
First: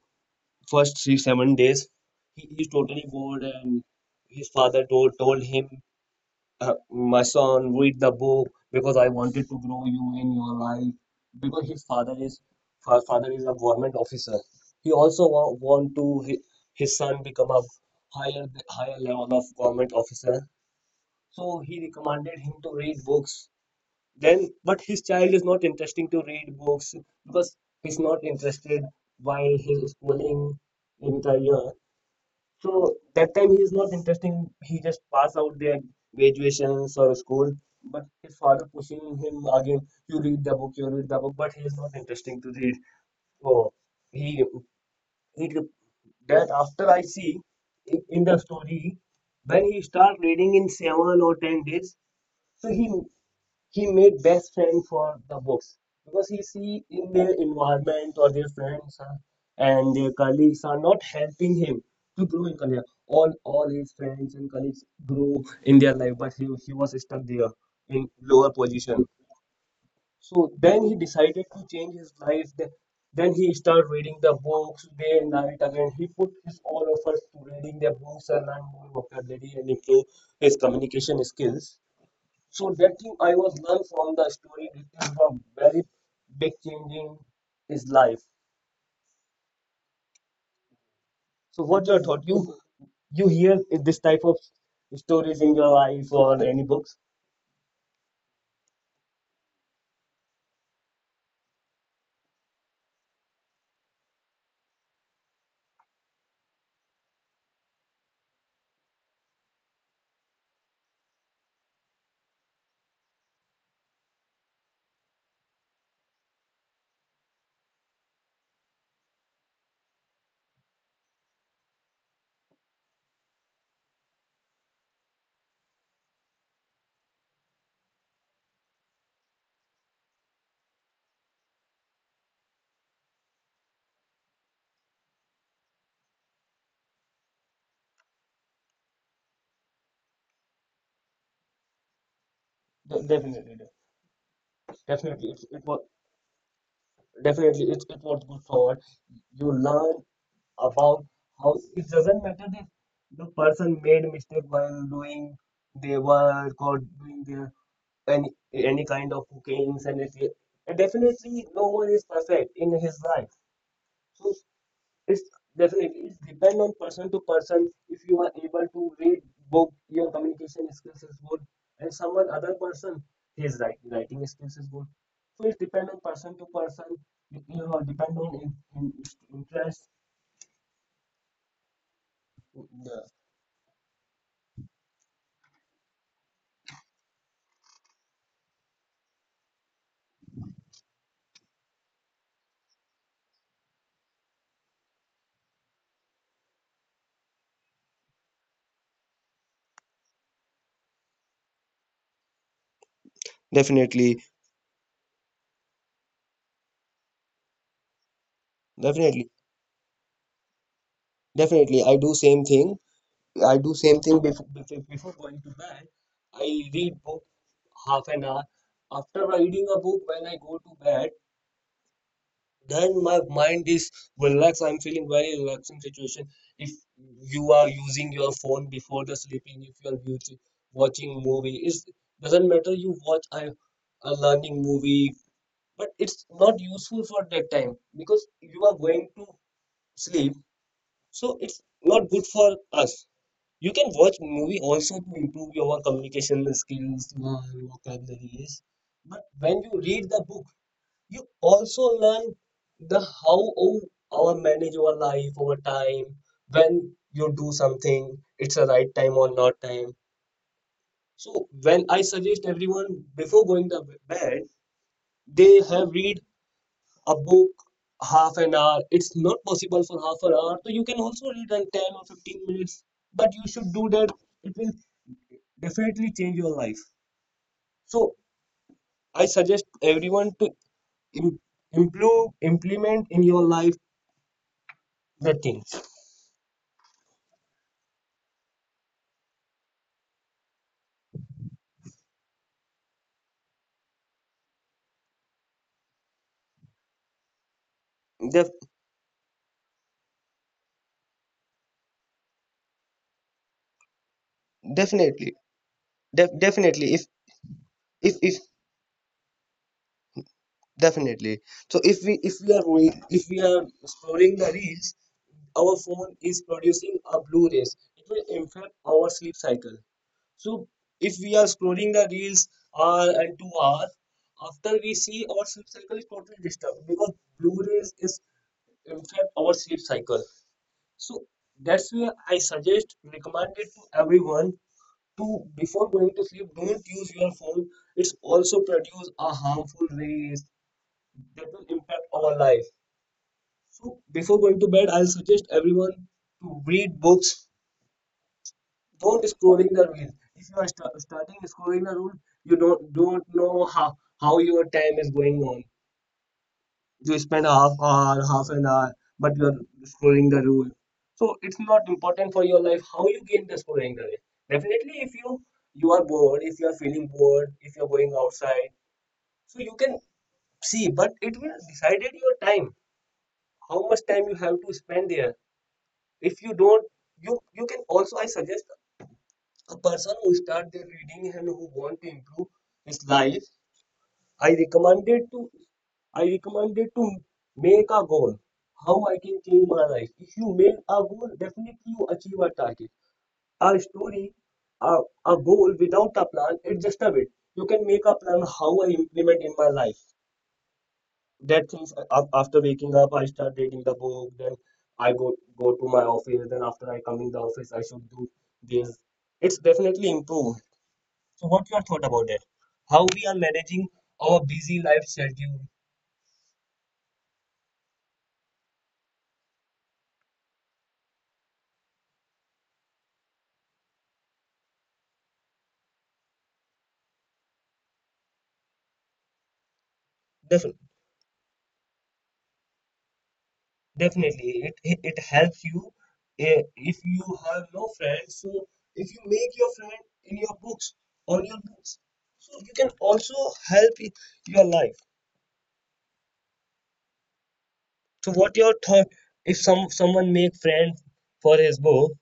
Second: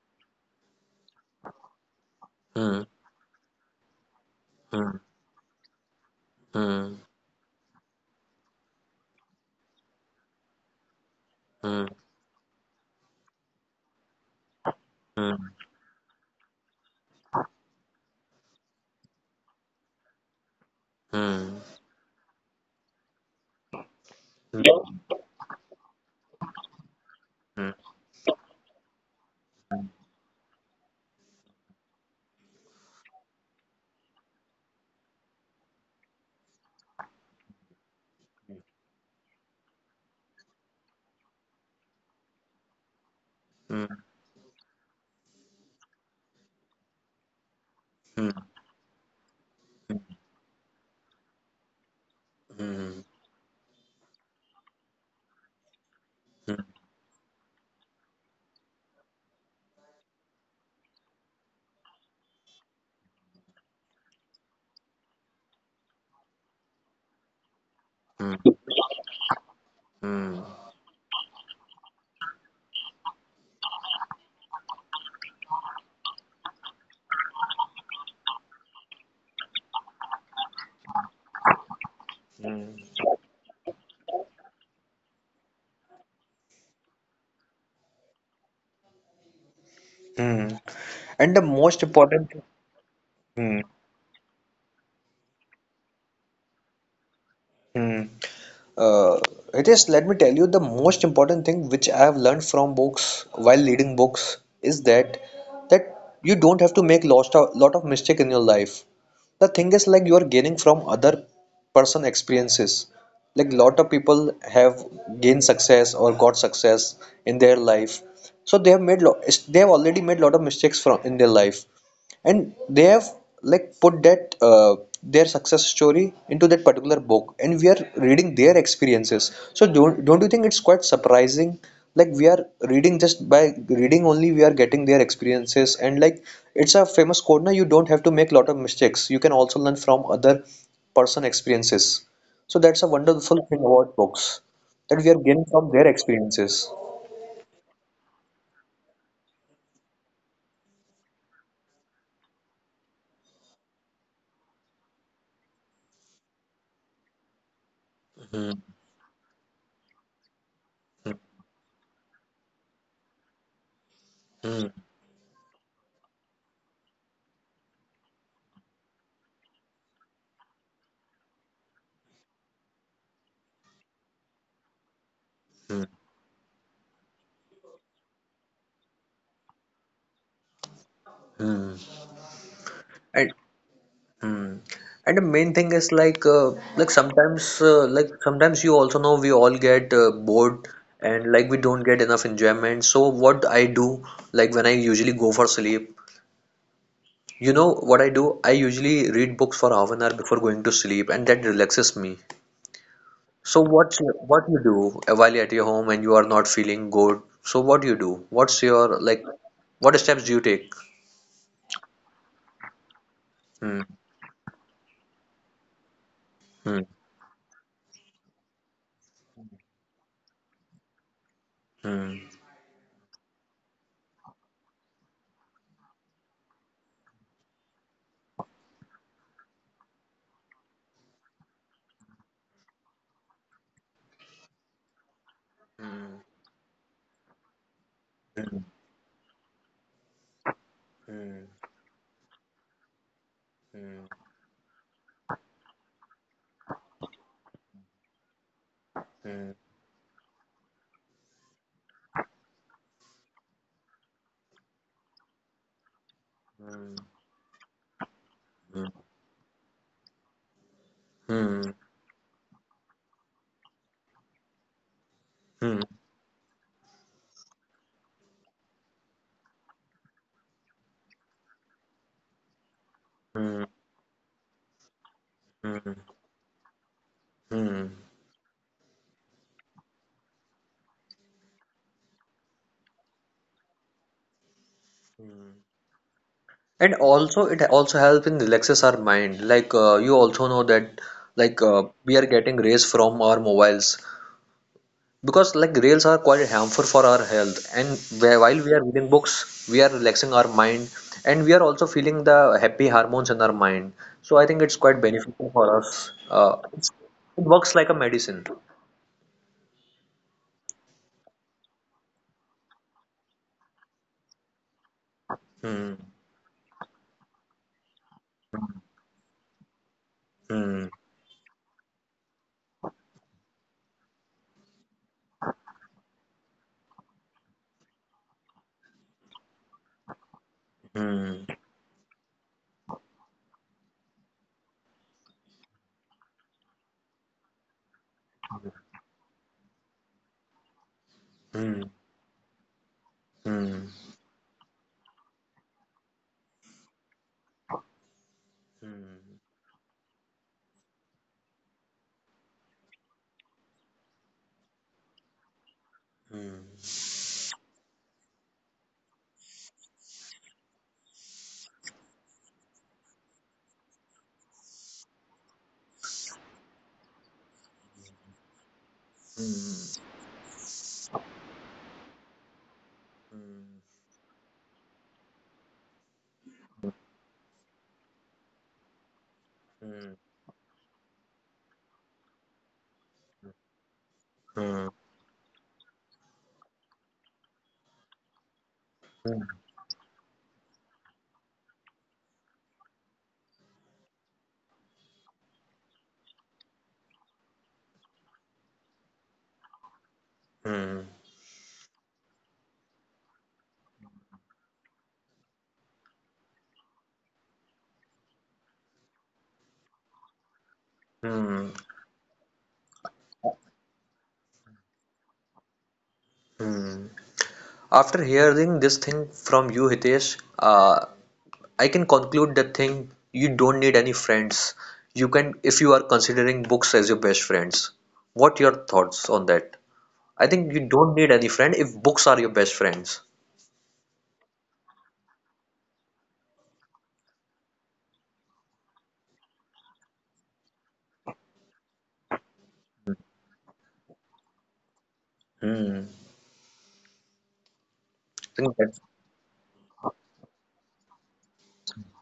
[SPEAKER 1] first 3 7 days, he is
[SPEAKER 2] Mm,
[SPEAKER 1] totally bored, and his father
[SPEAKER 2] mm,
[SPEAKER 1] told him, uh,
[SPEAKER 2] mm,
[SPEAKER 1] "My son, read the book because I wanted to grow you in your life." Because his
[SPEAKER 2] mm,
[SPEAKER 1] father is her father is a government officer. He
[SPEAKER 2] mm,
[SPEAKER 1] also
[SPEAKER 2] mm,
[SPEAKER 1] want to his son become a higher higher level of government officer,
[SPEAKER 2] mm,
[SPEAKER 1] so he recommended him to read books. Then
[SPEAKER 2] yeah.
[SPEAKER 1] but his child is not interesting to read books because
[SPEAKER 2] Mm,
[SPEAKER 1] he's not interested while he's schooling in the year. So that time he is not interesting, he just pass out their graduations or school, but his father pushing him again. You read the book, you read the book, but he is not interesting to read. So
[SPEAKER 2] mm,
[SPEAKER 1] he he that after I see in
[SPEAKER 2] mm,
[SPEAKER 1] the story when he start reading in 7 or 10 days, so he
[SPEAKER 2] mm,
[SPEAKER 1] he made best friend for the books, because he
[SPEAKER 2] mm,
[SPEAKER 1] see in their environment or their friends are, and their colleagues are not helping him to grow in career. All his friends and colleagues grew in their life, but he was stuck there in lower position.
[SPEAKER 2] mm,
[SPEAKER 1] So then he decided to change his life. Then he started reading the books day and night again. He put his all efforts to reading the books and learn more vocabulary and improve his communication skills, so that thing I was learned from the story. This is a very big change in his life.
[SPEAKER 2] mm. And the
[SPEAKER 1] So
[SPEAKER 2] most
[SPEAKER 1] what's your thought?
[SPEAKER 2] important,
[SPEAKER 1] You hear
[SPEAKER 2] Hmm.
[SPEAKER 1] this type of stories in your life or any books?
[SPEAKER 2] Hmm. Uh, it is, let me tell you, the most important thing which I have learned from books while reading books is that you don't have to make lost a lot of mistake in your life. The thing is like you are gaining from other person experiences. Like lot of people have gained success or got success in their life. So they have made lo they have already made lot of mistakes from in their life, and they have like put that their success story into that particular book, and we are reading their experiences. So don't you think it's quite surprising, like we are reading, just by reading only we are getting their experiences? And like it's a famous quote now, you don't have to make a lot of mistakes, you can also learn from other person experiences. So that's a
[SPEAKER 1] De- Definitely,
[SPEAKER 2] wonderful
[SPEAKER 1] de-
[SPEAKER 2] thing about books, that we are
[SPEAKER 1] definitely. It,
[SPEAKER 2] getting
[SPEAKER 1] it
[SPEAKER 2] from
[SPEAKER 1] was.
[SPEAKER 2] their experiences.
[SPEAKER 1] Definitely, it's it was good forward. You learn about how it doesn't matter if the person made mistake while doing their work or doing their any kind of cookings and it, and definitely no one is perfect in his life. So it's definitely it's depend on person to person if you are able to read book your communication skills is good and someone other person his writing skills is good so it depend on person to person you you know depend on in interest.
[SPEAKER 2] Hmm.
[SPEAKER 1] Yeah.
[SPEAKER 2] And Mm. And the main thing is like like sometimes you also know we all get bored, and like we don't get enough enjoyment. So what I do, like when I usually go for sleep, you know what I do? I usually read books for half an hour before going to sleep, and that relaxes me. So what
[SPEAKER 1] definitely
[SPEAKER 2] what you do while at your home and you are not feeling good? So what you do? What's your like?
[SPEAKER 1] definitely
[SPEAKER 2] What steps do you take?
[SPEAKER 1] definitely i do same thing i do
[SPEAKER 2] Hmm.
[SPEAKER 1] same thing before going to bed I
[SPEAKER 2] Hmm.
[SPEAKER 1] read book half an hour. After reading a book when I go to bed,
[SPEAKER 2] Hmm.
[SPEAKER 1] then my mind is relaxed, I'm feeling very relaxing situation. If you are using your phone before the sleeping, if you are beauty, watching movie, it doesn't matter you watch a learning movie, but it's not useful for that time because you
[SPEAKER 2] Hmm.
[SPEAKER 1] are going to sleep, so
[SPEAKER 2] Hmm.
[SPEAKER 1] it's not good for us. You can
[SPEAKER 2] Hmm.
[SPEAKER 1] watch movie also to improve your communication skills learn vocabularies, but
[SPEAKER 2] Hmm.
[SPEAKER 1] when you read the book you also learn the our manage your life over time. When you do something, it's a
[SPEAKER 2] Hmm.
[SPEAKER 1] right time or not time. So
[SPEAKER 2] Hmm.
[SPEAKER 1] when I suggest everyone before going to bed, they
[SPEAKER 2] Hmm,
[SPEAKER 1] have read a book half an hour. It's not possible for half an hour, so you can also read in 10 or 15 minutes. But you
[SPEAKER 2] hmm,
[SPEAKER 1] should do that. It will
[SPEAKER 2] hmm,
[SPEAKER 1] definitely change your life.
[SPEAKER 2] hmm.
[SPEAKER 1] So I suggest everyone to im- improve implement in your life good things.
[SPEAKER 2] And also, it also helps in relaxes our mind. Like you also know that, like we are getting rays from our mobiles, because like rays are quite harmful for our health. And
[SPEAKER 1] Def-
[SPEAKER 2] while we are reading books, we are relaxing our mind, and we are also feeling the happy hormones in our mind. So I think it's quite
[SPEAKER 1] definitely,
[SPEAKER 2] beneficial for us. It's,
[SPEAKER 1] definitely.
[SPEAKER 2] it works like a
[SPEAKER 1] If
[SPEAKER 2] medicine.
[SPEAKER 1] definitely. So if we are if we are scrolling the reels, our
[SPEAKER 2] Hmm,
[SPEAKER 1] phone is producing a blue rays. It will impact our sleep cycle. So
[SPEAKER 2] hmm,
[SPEAKER 1] if we are scrolling the reels hour and 2 hours, after we see our sleep cycle is totally disturbed because blue rays is impact our sleep cycle. So
[SPEAKER 2] hmm,
[SPEAKER 1] that's where I suggest, recommend it to everyone to before going to sleep, don't use your phone. It's also produce a harmful rays that will
[SPEAKER 2] hmm,
[SPEAKER 1] impact our life.
[SPEAKER 2] hmm,
[SPEAKER 1] So before going to bed, I'll suggest everyone to read books. Don't
[SPEAKER 2] hmm,
[SPEAKER 1] scrolling the reel. If you are starting scrolling the reel, you don't know how your time is going on.
[SPEAKER 2] hmm,
[SPEAKER 1] You spend half an hour, but you're following the rule, so it's not important for your life how you gain the scoring the way. Definitely if you are bored, if you are feeling bored, if you're going outside, so you can
[SPEAKER 2] hmm.
[SPEAKER 1] see, but it will decided your time
[SPEAKER 2] Hmm,
[SPEAKER 1] how much time you have to spend there. If you don't, you can also I suggest a person who start their reading and who want to improve his life, I
[SPEAKER 2] hmm,
[SPEAKER 1] recommended to I recommended to make a goal. How I can change my life. If you make a goal, definitely you achieve a target. A story, a, a goal without a plan, it's just a bit. You can make a plan how I implement in my life.
[SPEAKER 2] hmm,
[SPEAKER 1] That things after waking up, I start reading the book. Then I go to my office. Then after I come in the office, I should do this. It's definitely improved. So,
[SPEAKER 2] hmm.
[SPEAKER 1] what your thought about that? How we are managing our busy life schedule?
[SPEAKER 2] After hearing this thing from you, Hitesh, I can conclude that thing you don't need any friends. You can, if you are considering books as your best friends. What your thoughts on that? I think
[SPEAKER 1] Definitely.
[SPEAKER 2] you don't need any friend if books are your best friends.
[SPEAKER 1] Definitely, it helps you eh, if you have no friends. So if you make your friend in your books, on your books, so you can also help i- your life.
[SPEAKER 2] Hmm.
[SPEAKER 1] So
[SPEAKER 2] I
[SPEAKER 1] what your
[SPEAKER 2] think that's.
[SPEAKER 1] thought if someone make friend for his book?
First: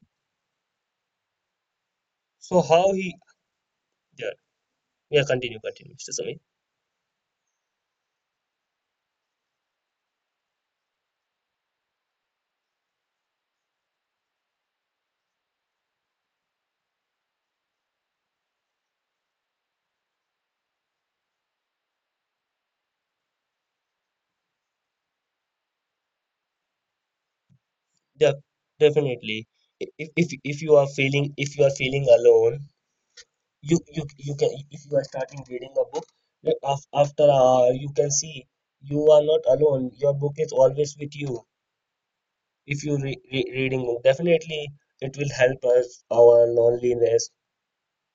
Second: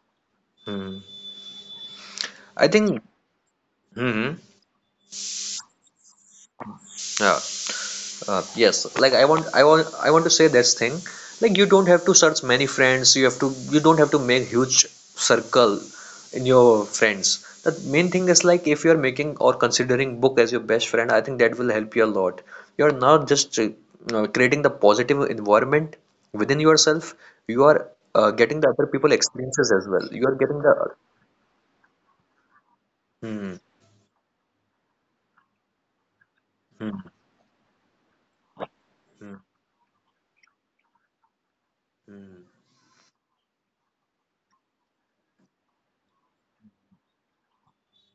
[SPEAKER 2] Hmm.
[SPEAKER 1] So
[SPEAKER 2] I
[SPEAKER 1] how
[SPEAKER 2] think.
[SPEAKER 1] he?
[SPEAKER 2] Hmm.
[SPEAKER 1] Yeah,
[SPEAKER 2] Hmm,
[SPEAKER 1] yeah. Continue, Mr. Sami.
[SPEAKER 2] yeah. Yes, like I want to say this thing. Like you don't have to search many friends. You don't have to make huge circle in your friends. The main thing is like if you are making or considering book as your best friend, I think that will help you a lot. You are not just creating the positive environment within yourself. You are
[SPEAKER 1] Yeah,
[SPEAKER 2] getting the other people
[SPEAKER 1] definitely.
[SPEAKER 2] experiences as well.
[SPEAKER 1] If
[SPEAKER 2] You are getting
[SPEAKER 1] if you are
[SPEAKER 2] the.
[SPEAKER 1] feeling, if you are feeling alone,
[SPEAKER 2] Hmm,
[SPEAKER 1] you can if you are starting reading a book like af-
[SPEAKER 2] hmm,
[SPEAKER 1] after you can see you are
[SPEAKER 2] hmm,
[SPEAKER 1] not alone, your book is always with you. If you reading book definitely it will help us our loneliness,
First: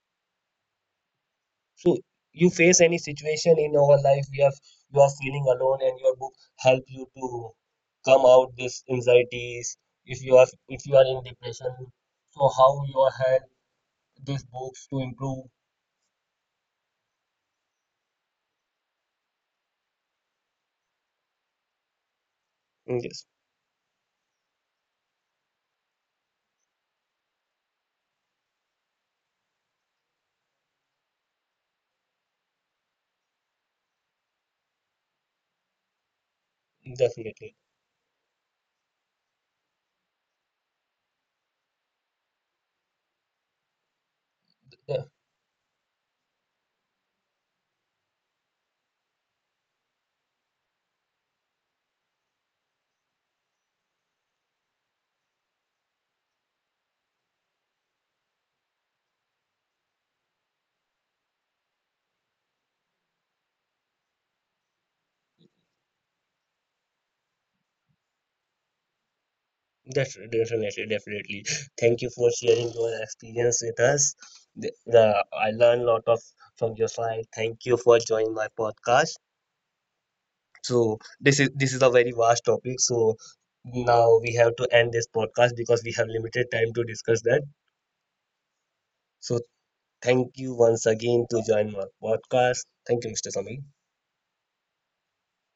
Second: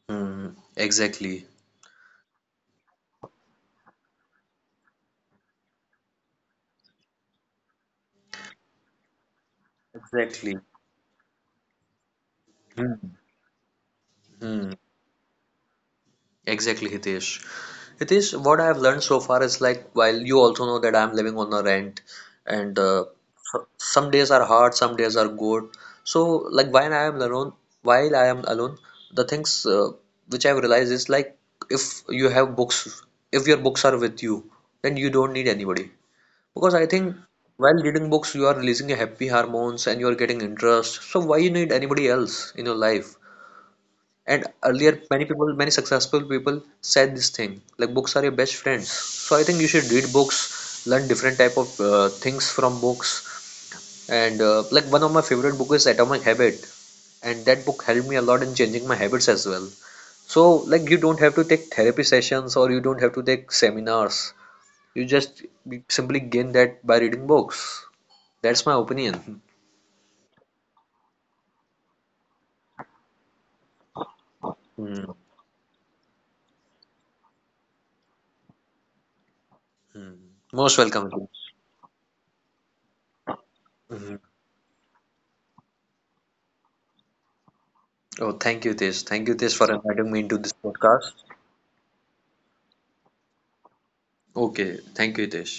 [SPEAKER 2] hmm. Exactly.
[SPEAKER 1] so you face any situation in our life we have you are feeling alone and your book help you to come out this anxieties. If you are
[SPEAKER 2] Exactly.
[SPEAKER 1] if you are in depression, so how you
[SPEAKER 2] Hmm,
[SPEAKER 1] are help these
[SPEAKER 2] hmm.
[SPEAKER 1] books to improve
[SPEAKER 2] Exactly, Hitesh. Hitesh, what I have learned so far is like, while you also know that I'm living on a rent, and uh,
[SPEAKER 1] yes
[SPEAKER 2] so- some days are hard, some days are good. So, like, while I am alone, the things which I've realized is like, if you have books, if your books are with you, then you don't need anybody. Because I think
[SPEAKER 1] definitely.
[SPEAKER 2] while reading books, you are releasing your happy hormones and you are getting interest. So why you need anybody else in your life? And earlier, many successful people said this thing, like books are your best friend. So I think you should read books, learn different type of things from books. And like one of my favorite book is Atomic Habit, and that book helped me a lot in changing my habits as well. So like you don't have to take therapy sessions or you don't have to take seminars. You just simply gain that by reading books. That's my opinion.
[SPEAKER 1] Definitely. Thank you for sharing your experience with us.
[SPEAKER 2] Hmm.
[SPEAKER 1] I learned a lot of from your side. Thank you for joining my podcast.
[SPEAKER 2] Hmm. Most
[SPEAKER 1] So
[SPEAKER 2] welcome.
[SPEAKER 1] this is a very vast topic. So
[SPEAKER 2] Hmm.
[SPEAKER 1] now we have to end this podcast because we have limited time to discuss that.
[SPEAKER 2] Oh, thank you, Hitesh. Thank you,
[SPEAKER 1] So
[SPEAKER 2] Hitesh, for inviting me into
[SPEAKER 1] thank
[SPEAKER 2] this
[SPEAKER 1] you once
[SPEAKER 2] podcast.
[SPEAKER 1] again to join my podcast. Thank you, Mr. Sami.
[SPEAKER 2] Okay, thank you, Hitesh.